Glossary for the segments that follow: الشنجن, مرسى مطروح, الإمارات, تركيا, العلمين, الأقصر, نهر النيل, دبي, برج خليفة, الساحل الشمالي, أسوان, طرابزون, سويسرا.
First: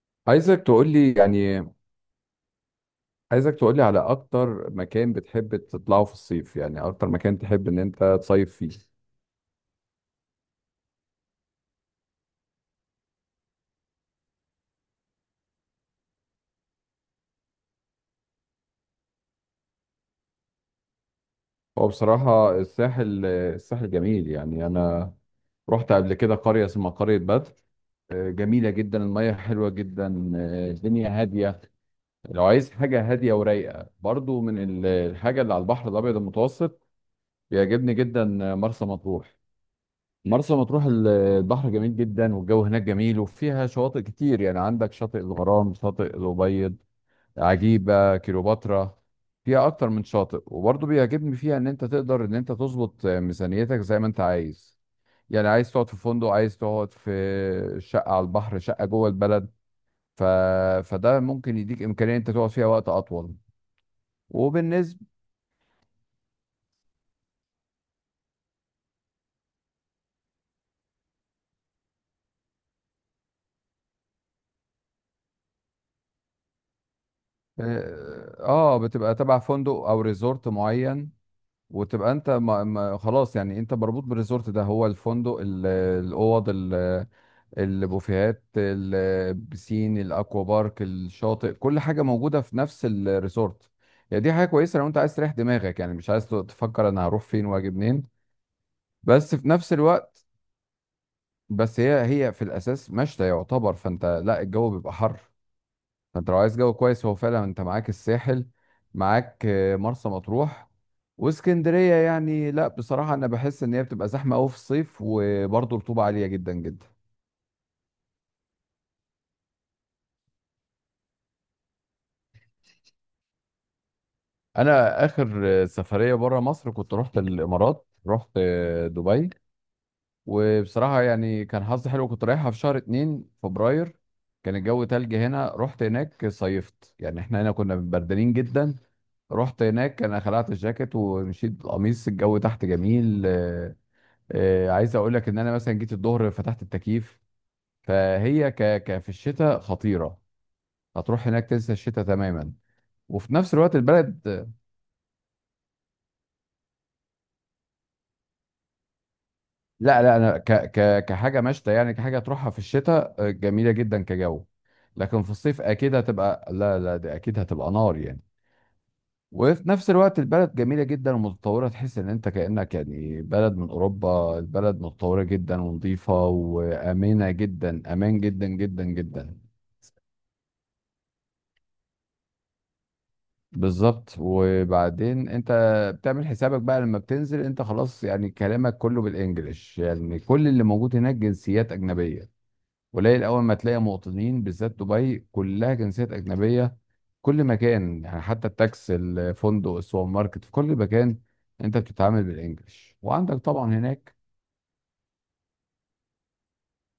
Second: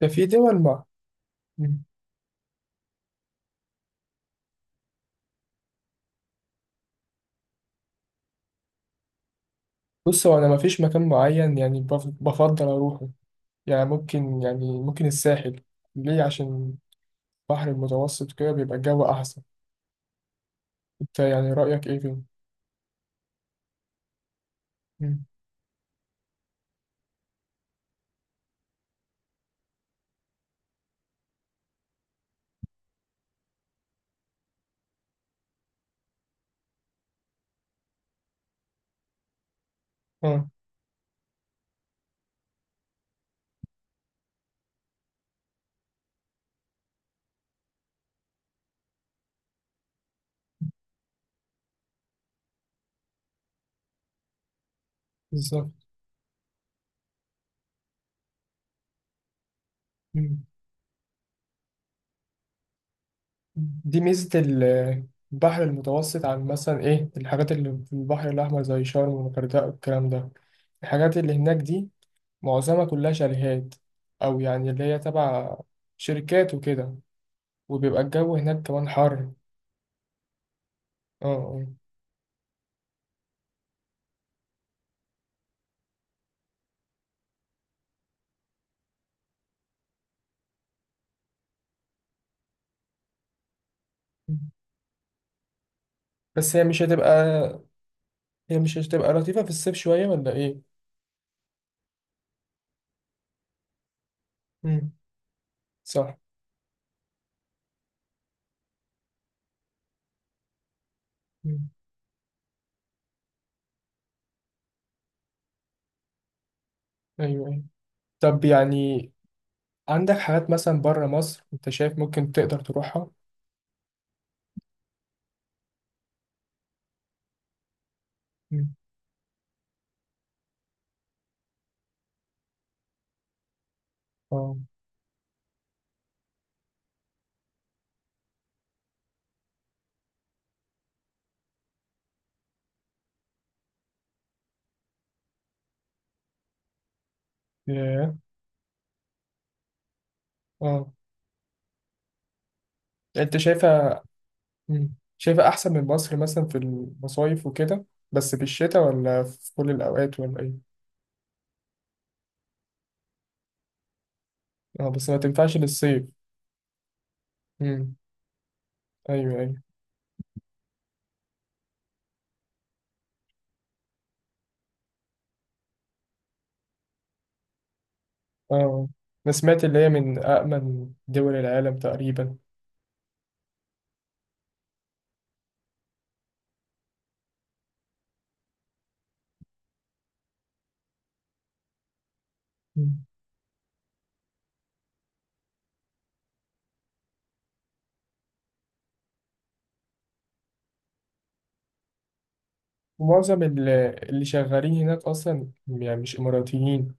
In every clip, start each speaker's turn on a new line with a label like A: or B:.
A: ده في
B: عايزك
A: دول مع.
B: تقولي يعني
A: مم.
B: عايزك تقولي على أكتر مكان بتحب تطلعه في الصيف، يعني أكتر مكان تحب إن أنت تصيف فيه.
A: بص، هو انا ما فيش مكان معين يعني بفضل اروحه. يعني ممكن الساحل. ليه؟ عشان البحر المتوسط كده بيبقى الجو احسن. انت يعني رايك
B: هو
A: ايه فيه؟
B: بصراحة، الساحل، جميل، يعني أنا
A: مم.
B: رحت قبل كده قرية اسمها قرية بدر. جميلة جدا، المية حلوة جدا، الدنيا هادية. لو عايز حاجة هادية ورايقة برضو، من الحاجة اللي على البحر الأبيض المتوسط، بيعجبني جدا. مرسى مطروح.
A: اه.
B: البحر جميل جدا، والجو هناك جميل، وفيها شواطئ كتير، يعني عندك شاطئ الغرام، شاطئ الأبيض، عجيبة كليوباترا. فيها أكتر من شاطئ، وبرضه بيعجبني فيها إن أنت تقدر إن أنت تظبط ميزانيتك زي ما أنت عايز. يعني
A: بالظبط.
B: عايز تقعد في فندق، عايز تقعد في شقة على البحر، شقة جوه البلد. ف...
A: مم.
B: فده ممكن يديك إمكانية إن أنت تقعد فيها وقت أطول.
A: دي ميزه
B: وبالنسبة،
A: البحر المتوسط عن مثلا ايه الحاجات اللي في البحر الاحمر زي شرم والغردقه والكلام ده، الحاجات اللي هناك دي معظمها كلها شاليهات، او يعني اللي هي تبع شركات وكده. وبيبقى الجو هناك كمان
B: بتبقى
A: حر.
B: تبع فندق أو ريزورت معين.
A: اه. آه.
B: وتبقى انت، ما خلاص، يعني انت مربوط بالريزورت ده، هو الفندق، الاوض، البوفيهات، البسين، الاكوا بارك، الشاطئ، كل حاجه موجوده في نفس الريزورت. يعني دي حاجه كويسه لو انت عايز تريح دماغك، يعني مش عايز
A: بس هي مش
B: تفكر
A: هتبقى
B: انا هروح فين واجي منين.
A: هي مش هتبقى
B: بس
A: لطيفة
B: في
A: في
B: نفس
A: الصيف شوية
B: الوقت،
A: ولا إيه؟
B: بس هي في الاساس مشتى يعتبر، فانت، لا، الجو
A: مم.
B: بيبقى حر.
A: صح.
B: فانت لو عايز جو كويس، هو فعلا انت معاك الساحل، معاك مرسى مطروح.
A: مم.
B: واسكندريه يعني، لا، بصراحه انا بحس ان هي بتبقى زحمه قوي في الصيف، وبرضه رطوبه عاليه جدا جدا.
A: أيوه، أيوه. طب يعني عندك حاجات مثلا بره مصر أنت شايف ممكن تقدر تروحها؟
B: انا اخر سفريه بره مصر كنت رحت الامارات، رحت
A: مم.
B: دبي. وبصراحه يعني كان حظي حلو، كنت رايحها في شهر 2 فبراير.
A: اه.
B: كان الجو تلج هنا، رحت هناك صيفت، يعني احنا هنا كنا بردانين جدا. رحت هناك، انا خلعت الجاكيت ومشيت بالقميص، الجو تحت جميل. عايز اقول لك ان انا مثلا جيت الظهر فتحت التكييف.
A: ياه.
B: فهي ك... ك في الشتاء خطيره.
A: اه.
B: هتروح هناك تنسى الشتاء تماما. وفي
A: أنت
B: نفس الوقت
A: شايفها
B: البلد...
A: مم. شايفها أحسن من مصر مثلا في المصايف وكده، بس في الشتاء ولا في كل
B: لا، لا،
A: الأوقات
B: انا
A: ولا إيه؟
B: كحاجه مشتى، يعني كحاجه تروحها في الشتاء، جميله جدا كجو.
A: اه، بس ما
B: لكن في
A: تنفعش
B: الصيف اكيد
A: للصيف.
B: هتبقى، لا، لا، دي اكيد هتبقى
A: مم.
B: نار يعني.
A: أيوه، أيوه.
B: وفي نفس الوقت البلد جميله جدا ومتطوره، تحس ان انت كانك يعني بلد من اوروبا، البلد متطوره جدا ونظيفه وامنه جدا، امان جدا جدا
A: اه. أنا
B: جدا.
A: سمعت اللي هي من أأمن دول العالم تقريبا.
B: بالظبط، وبعدين انت بتعمل حسابك بقى لما بتنزل انت خلاص، يعني كلامك كله بالانجلش، يعني كل اللي موجود هناك جنسيات اجنبيه. قليل اول ما تلاقي مواطنين، بالذات دبي كلها جنسيات اجنبيه. كل مكان يعني، حتى التاكس، الفندق، السوبر ماركت، في كل مكان انت بتتعامل بالانجلش، وعندك
A: ومعظم
B: طبعا هناك.
A: اللي شغالين هناك أصلا يعني مش إماراتيين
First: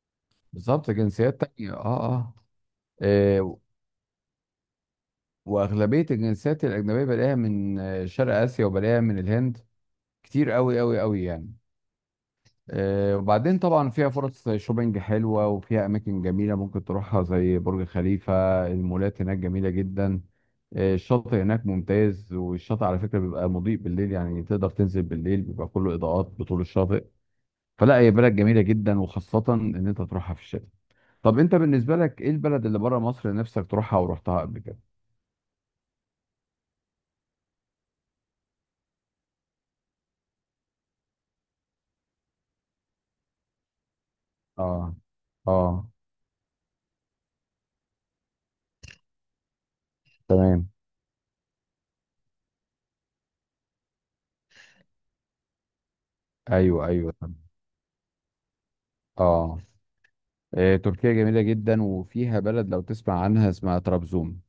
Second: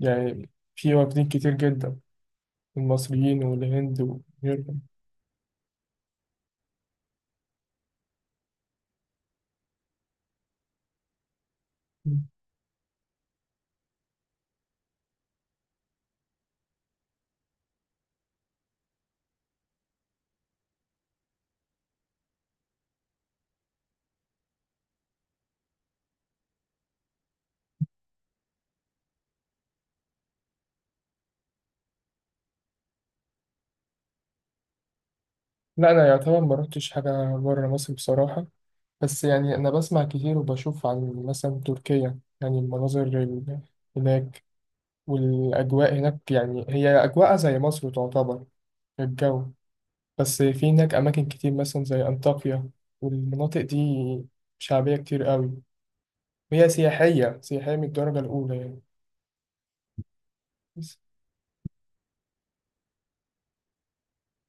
A: يعني.
B: بالظبط،
A: في واخدين
B: جنسيات
A: كتير
B: تانية،
A: جدا،
B: اه، اه.
A: المصريين
B: اه،
A: والهند وغيرهم.
B: واغلبيه الجنسيات الاجنبيه بلاقيها من شرق اسيا، وبلاقيها من الهند، كتير قوي قوي قوي يعني. وبعدين طبعا فيها فرص شوبينج حلوة، وفيها أماكن جميلة ممكن تروحها زي برج خليفة. المولات هناك جميلة جدا. الشاطئ هناك ممتاز، والشاطئ على فكرة بيبقى مضيء بالليل، يعني تقدر تنزل بالليل بيبقى كله إضاءات بطول الشاطئ. فلا، هي بلد جميلة جدا، وخاصة إن أنت تروحها في الشتاء. طب أنت بالنسبة لك إيه البلد اللي بره مصر نفسك تروحها ورحتها قبل كده؟
A: لا أنا يعتبر ما رحتش حاجة بره مصر بصراحة. بس يعني أنا بسمع كتير وبشوف عن مثلا تركيا، يعني المناظر هناك
B: آه، آه،
A: والأجواء هناك، يعني هي أجواءها زي مصر تعتبر، الجو. بس
B: تمام.
A: في هناك أماكن كتير مثلا زي أنطاكيا والمناطق دي، شعبية كتير قوي، هي
B: أيوه، أيوه، تمام.
A: سياحية سياحية من الدرجة الأولى يعني.
B: آه
A: بس
B: تركيا جميلة جدا، وفيها بلد لو تسمع عنها اسمها طرابزون.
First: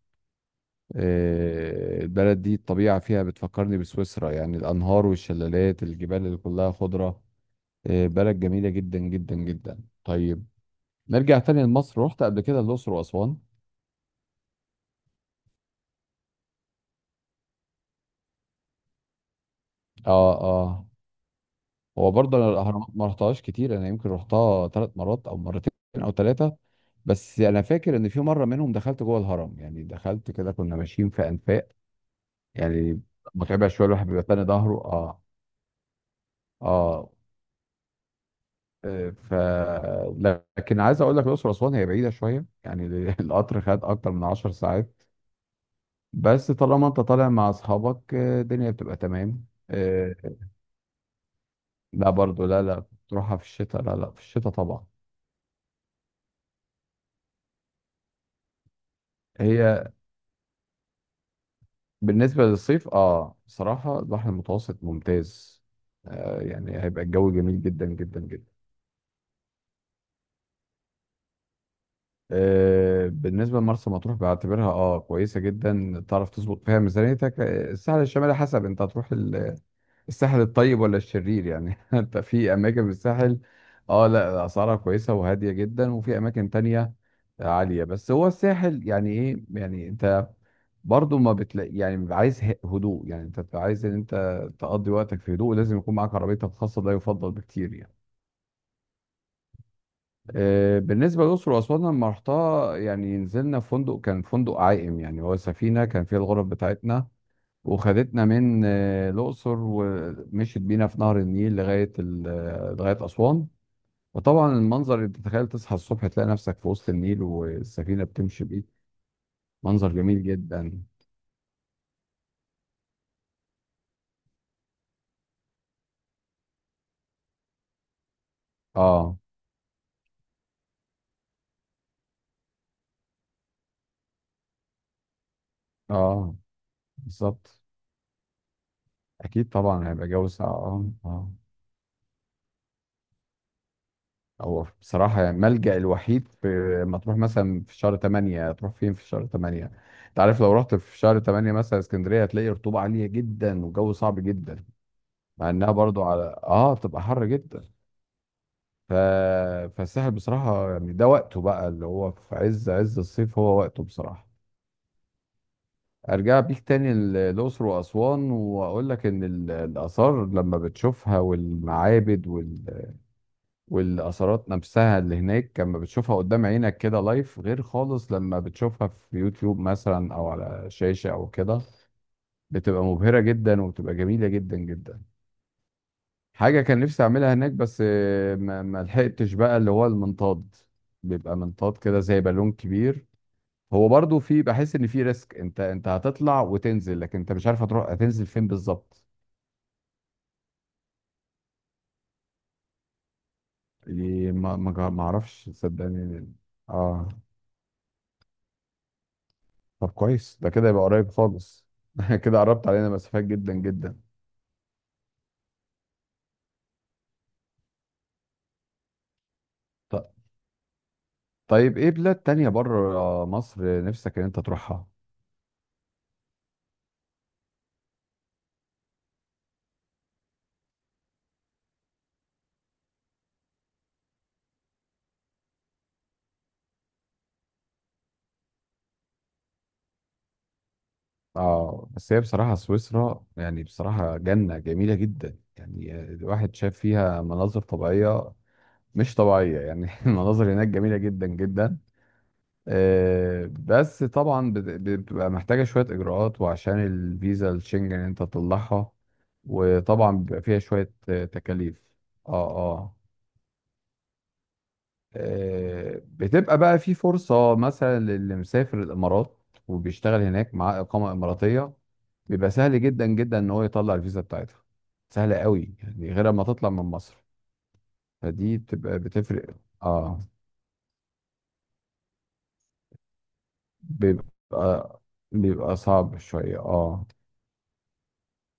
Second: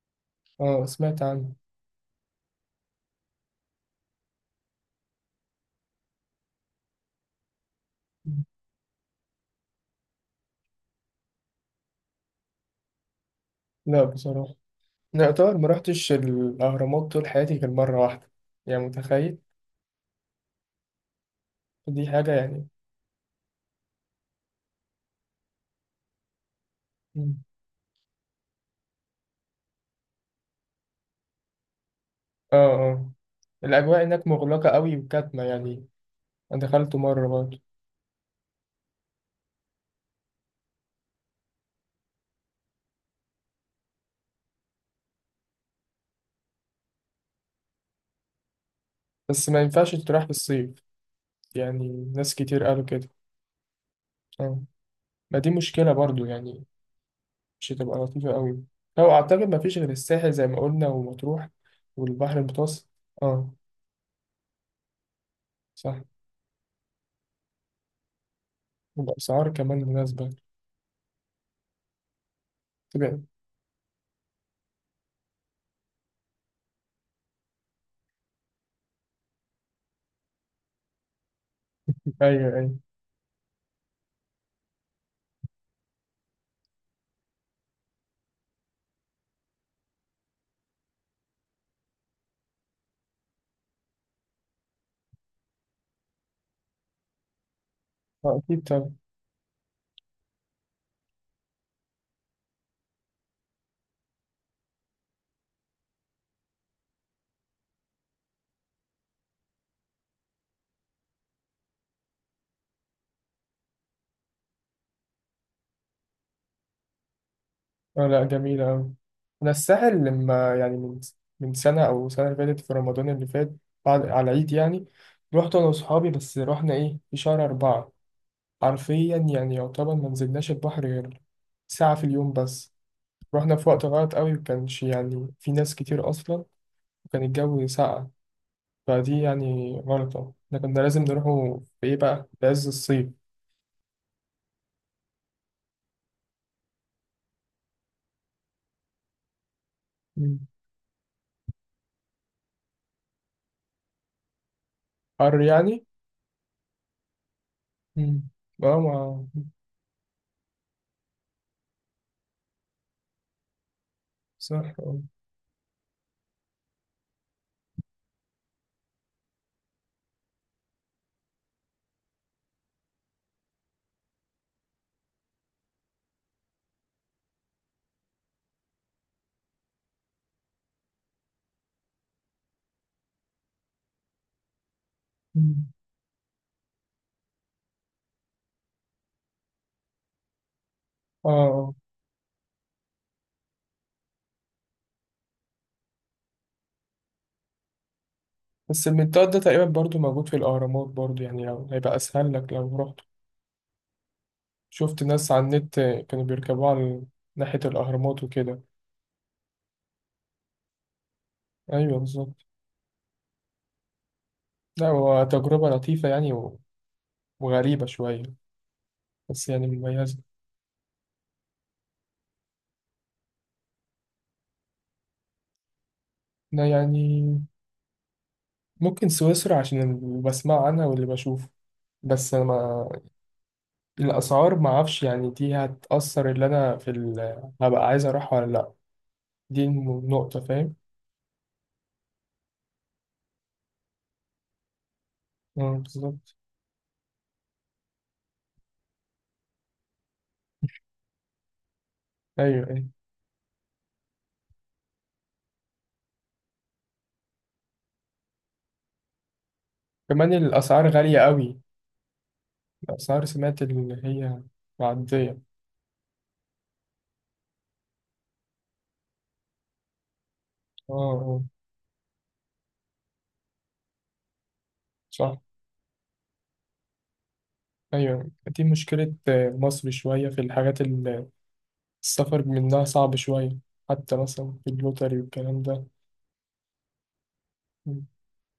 A: اه، سمعت عنها.
B: البلد دي الطبيعة فيها بتفكرني بسويسرا، يعني الأنهار والشلالات، الجبال اللي كلها خضرة. بلد جميلة جدا جدا جدا. طيب، نرجع تاني لمصر، رحت قبل كده الأقصر وأسوان.
A: لا بصراحة، لا يعتبر ما رحتش الأهرامات طول حياتي غير مرة واحدة، يعني متخيل؟
B: اه، اه.
A: دي
B: هو
A: حاجة
B: برضه أنا
A: يعني.
B: الأهرامات ما رحتهاش كتير، أنا يمكن رحتها ثلاث مرات أو مرتين أو ثلاثة. بس
A: مم.
B: أنا فاكر إن في مرة منهم دخلت جوه الهرم، يعني دخلت كده، كنا ماشيين في أنفاق
A: اه،
B: يعني.
A: اه.
B: متعبة شوية،
A: الأجواء
B: الواحد بيبقى
A: هناك
B: تاني
A: مغلقة
B: ظهره،
A: قوي
B: اه،
A: وكاتمة يعني، أنا دخلته
B: اه.
A: مرة برضه.
B: آه، ف لكن عايز اقول لك الاقصر واسوان هي بعيده شويه يعني القطر خد اكتر من 10 ساعات. بس طالما انت طالع مع اصحابك، الدنيا بتبقى تمام.
A: بس ما ينفعش تروح في الصيف
B: لا،
A: يعني. ناس
B: برضو، لا،
A: كتير قالوا
B: لا،
A: كده.
B: تروحها في الشتاء، لا، لا، في الشتاء
A: اه.
B: طبعا.
A: ما دي مشكلة برضه يعني، مش هتبقى لطيفة قوي. لو أعتقد ما فيش
B: هي
A: غير الساحل زي ما قلنا ومطروح والبحر
B: بالنسبه
A: المتوسط.
B: للصيف، اه،
A: اه،
B: بصراحه البحر المتوسط ممتاز.
A: صح.
B: يعني هيبقى الجو جميل جدا جدا جدا.
A: وبأسعار كمان مناسبة. تبقى.
B: بالنسبة لمرسى مطروح بعتبرها اه كويسة جدا، تعرف تظبط فيها ميزانيتك. الساحل الشمالي حسب انت هتروح الساحل الطيب ولا الشرير يعني انت
A: أيوة،
B: في
A: أيوة.
B: اماكن في الساحل، اه، لا، اسعارها كويسة وهادية جدا، وفي اماكن تانية عالية، بس هو الساحل يعني ايه يعني انت برضو ما بتلاقي، يعني بيبقى عايز هدوء يعني، انت بتبقى عايز ان انت تقضي وقتك في هدوء، لازم يكون معاك عربيتك الخاصة، ده يفضل بكتير يعني.
A: آه، أكيد طبعا.
B: بالنسبة للأقصر وأسوان لما رحتها، يعني نزلنا في فندق، كان فندق عائم، يعني هو سفينة كان فيها الغرف بتاعتنا، وخدتنا من الأقصر ومشيت بينا في نهر النيل لغاية لغاية أسوان. وطبعا المنظر، اللي تتخيل تصحى الصبح تلاقي نفسك في وسط النيل والسفينة
A: آه، لا
B: بتمشي بيك،
A: جميلة أوي. أنا
B: منظر
A: الساحل،
B: جميل
A: لما يعني
B: جدا.
A: من سنة أو سنة اللي فاتت في رمضان اللي فات، بعد على العيد يعني، رحت أنا وأصحابي، بس رحنا إيه في شهر أربعة. حرفيا
B: اه،
A: يعني يعتبر ما نزلناش البحر غير ساعة في اليوم بس. رحنا في وقت غلط أوي وكانش يعني في ناس كتير
B: اه،
A: أصلا. وكان
B: بالظبط.
A: الجو ساقع، فدي
B: أكيد
A: يعني
B: طبعا هيبقى جو
A: غلطة،
B: ساقع،
A: إحنا كنا
B: اه،
A: لازم
B: اه.
A: نروحوا في إيه بقى، في عز الصيف.
B: هو بصراحة يعني الملجأ الوحيد. في، ما تروح مثلا في شهر 8، تروح فين في شهر 8؟ انت عارف
A: مم.
B: لو رحت في شهر 8 مثلا اسكندرية، هتلاقي رطوبة عالية جدا والجو صعب جدا،
A: حر
B: مع انها
A: يعني.
B: برضو على، اه، بتبقى حر جدا.
A: مم. اه،
B: ف...
A: ما
B: فالساحل بصراحة يعني ده وقته بقى، اللي هو في عز عز الصيف، هو وقته بصراحة.
A: صح، اه.
B: ارجع بيك تاني الأقصر وأسوان، واقول لك ان الآثار لما بتشوفها، والمعابد والاثارات نفسها اللي هناك لما بتشوفها قدام عينك كده لايف، غير خالص لما بتشوفها في يوتيوب مثلا او على شاشة او كده، بتبقى مبهرة جدا، وبتبقى جميلة جدا جدا.
A: مم.
B: حاجة كان نفسي اعملها هناك بس ما لحقتش بقى، اللي هو المنطاد،
A: اه.
B: بيبقى
A: آه.
B: منطاد كده زي بالون كبير. هو برضو، في بحس ان في ريسك، انت هتطلع وتنزل، لكن انت مش عارف هتروح هتنزل فين
A: بس
B: بالظبط.
A: المنطاد ده تقريبا برضو موجود في الأهرامات برضو، يعني لو هيبقى أسهل لك لو رحت.
B: يعني ما ما
A: شفت
B: ما
A: ناس على
B: اعرفش،
A: النت كانوا
B: صدقني.
A: بيركبوا على
B: اه،
A: ناحية الأهرامات وكده.
B: طب كويس، ده كده يبقى قريب خالص.
A: أيوه،
B: كده
A: بالظبط.
B: قربت علينا مسافات جدا جدا.
A: لا هو تجربة لطيفة يعني وغريبة شوية، بس يعني
B: ط-
A: مميزة.
B: طيب، ايه بلاد تانية بره مصر نفسك ان انت تروحها؟
A: أنا يعني ممكن سويسرا عشان اللي بسمع عنها واللي بشوفه، بس أنا ما الأسعار ما أعرفش يعني، دي هتأثر اللي أنا في هبقى عايز أروح ولا لأ. دي النقطة، فاهم.
B: اه، بس هي بصراحة سويسرا، يعني بصراحة جنة جميلة جدا،
A: مم،
B: يعني
A: بالظبط.
B: الواحد شاف فيها مناظر طبيعية مش طبيعية يعني المناظر هناك جميلة جدا جدا.
A: ايوه، ايوه.
B: آه، بس طبعا بتبقى محتاجة شوية إجراءات، وعشان الفيزا الشنجن انت تطلعها، وطبعا
A: كمان
B: بيبقى فيها
A: الاسعار
B: شوية
A: غاليه قوي.
B: تكاليف. اه، اه.
A: الاسعار، سمعت اللي هي معديه.
B: بتبقى بقى في فرصة، مثلا للي مسافر الإمارات وبيشتغل هناك معاه
A: اه.
B: إقامة
A: اه.
B: إماراتية، بيبقى سهل جدا جدا إن هو يطلع الفيزا بتاعتها، سهلة
A: صح.
B: قوي يعني غير ما تطلع من مصر،
A: ايوه،
B: فدي
A: دي
B: بتبقى
A: مشكله، آه،
B: بتفرق،
A: مصر
B: اه،
A: شويه في الحاجات اللي السفر منها صعب شويه. حتى مثلا في
B: بيبقى
A: اللوتري والكلام
B: بيبقى
A: ده.
B: صعب شوية، اه.
A: مم.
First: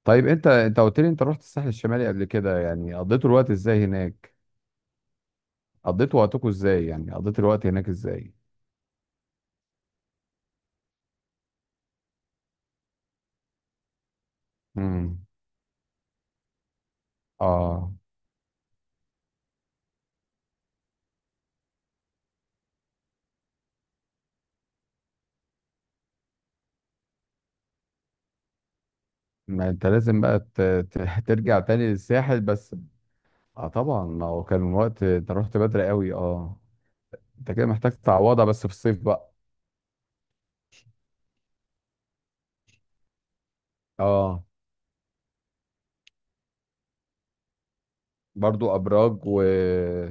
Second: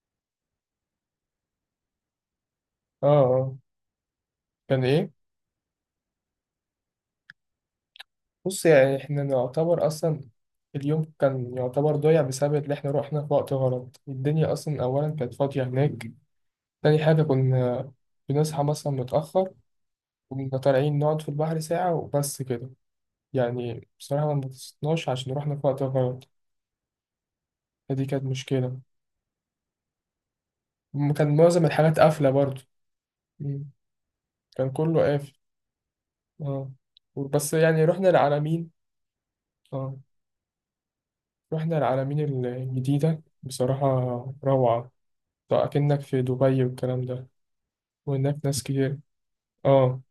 B: طيب، انت قلت لي انت رحت الساحل الشمالي قبل كده، يعني
A: اه،
B: قضيتوا الوقت
A: اه،
B: ازاي هناك؟
A: كان ايه.
B: قضيتوا وقتكم ازاي، يعني قضيت الوقت هناك ازاي؟
A: بص يعني احنا نعتبر اصلا اليوم كان يعتبر ضايع بسبب اللي احنا رحنا في وقت غلط، الدنيا اصلا اولا
B: امم
A: كانت فاضيه هناك. تاني حاجه
B: اه،
A: كنا بنصحى مثلا متاخر، كنا طالعين نقعد في البحر ساعة وبس كده، يعني بصراحة ما انبسطناش عشان رحنا في وقت غلط. فدي كانت مشكلة.
B: ما انت لازم بقى
A: كان
B: ترجع
A: معظم
B: تاني
A: الحاجات قافلة
B: للساحل
A: برضو.
B: بس، اه،
A: مم.
B: طبعا، ما هو كان
A: كان كله
B: الوقت انت
A: قافل.
B: رحت بدري قوي، اه.
A: اه،
B: انت
A: بس
B: كده
A: يعني
B: محتاج
A: رحنا
B: تعوضها بس في
A: العلمين.
B: الصيف بقى،
A: اه، رحنا العلمين الجديدة، بصراحة
B: اه،
A: روعة. طيب أكنك في دبي والكلام ده، وهناك ناس
B: برضو
A: كتير.
B: ابراج و...
A: اه.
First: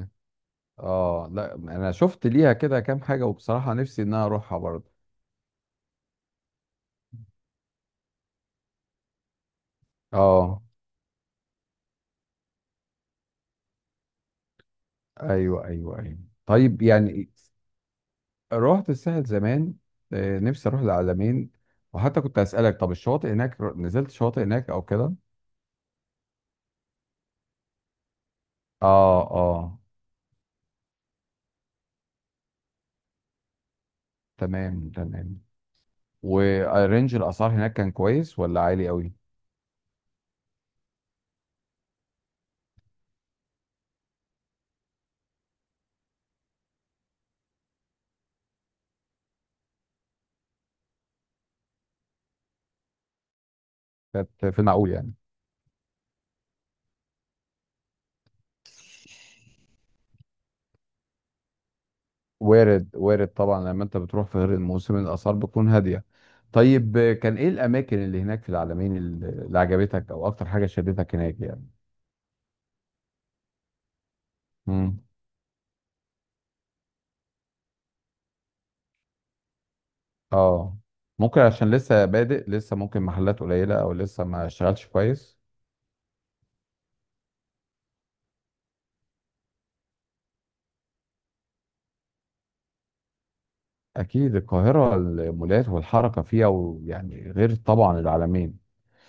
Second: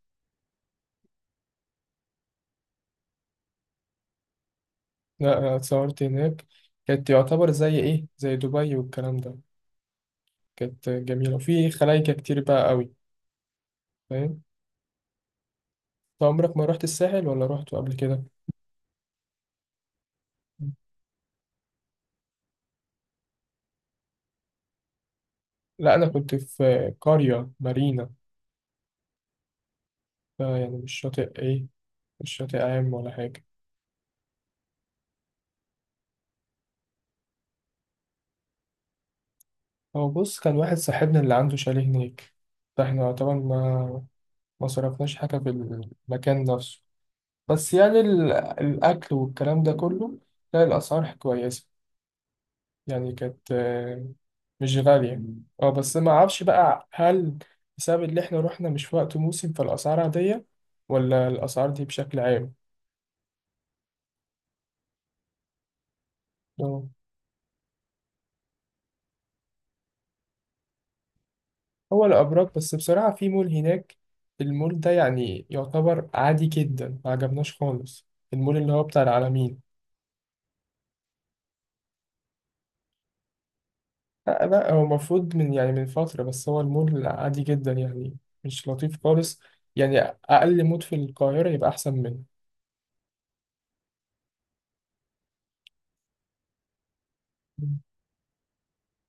B: اه، لا، انا شفت ليها كده كام حاجة، وبصراحة نفسي ان انا اروحها برضو،
A: لا أنا اتصورت هناك، كانت يعتبر زي ايه، زي دبي والكلام ده،
B: اه.
A: كانت جميلة وفي خلايكة كتير بقى قوي، فاهم.
B: ايوه، ايوه، ايوه.
A: طب عمرك ما
B: طيب
A: رحت الساحل
B: يعني،
A: ولا رحت قبل كده؟
B: رحت الساحل زمان، نفسي اروح العلمين. وحتى كنت اسالك، طب الشواطئ هناك، نزلت شواطئ هناك او كده؟
A: لا أنا كنت في قرية مارينا.
B: اه، اه،
A: يعني مش شاطئ إيه، مش شاطئ عام ولا حاجة.
B: تمام، تمام. ورينج الاسعار هناك كان كويس ولا عالي قوي؟
A: هو بص كان واحد صاحبنا اللي عنده شاليه هناك، فاحنا طبعا ما صرفناش حاجة في المكان نفسه، بس يعني الأكل والكلام ده كله، لا الأسعار كويسة، يعني كانت آه،
B: كانت في
A: مش
B: المعقول يعني.
A: غالية. اه، بس ما أعرفش بقى، هل بسبب اللي احنا رحنا مش في وقت موسم فالأسعار عادية ولا الأسعار دي بشكل عام؟
B: وارد، وارد طبعا، لما انت بتروح في غير الموسم الاسعار بتكون هاديه. طيب، كان ايه الاماكن اللي هناك في العلمين اللي عجبتك، او اكتر حاجه شدتك هناك يعني؟
A: هو الأبراج، بس بصراحة في مول هناك، المول ده
B: امم
A: يعني يعتبر عادي جدا ما عجبناش خالص، المول اللي هو بتاع العالمين.
B: اه، ممكن عشان لسه بادئ، لسه ممكن محلات قليله او لسه
A: لا
B: ما
A: لا، هو
B: اشتغلش
A: المفروض
B: كويس.
A: من يعني من فترة، بس هو المول عادي جدا يعني، مش لطيف خالص، يعني أقل مول في القاهرة يبقى أحسن منه.
B: اكيد، القاهره المولات والحركه فيها ويعني غير
A: مم.
B: طبعا العلمين.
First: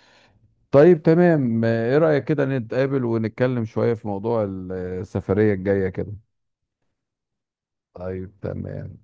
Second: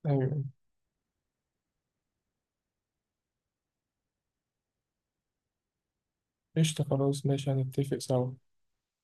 A: أيوة.
B: طيب تمام، ايه رأيك كده نتقابل ونتكلم شوية في موضوع السفرية الجاية كده؟
A: قشطة، خلاص ماشي، هنتفق
B: طيب
A: سوا.
B: تمام.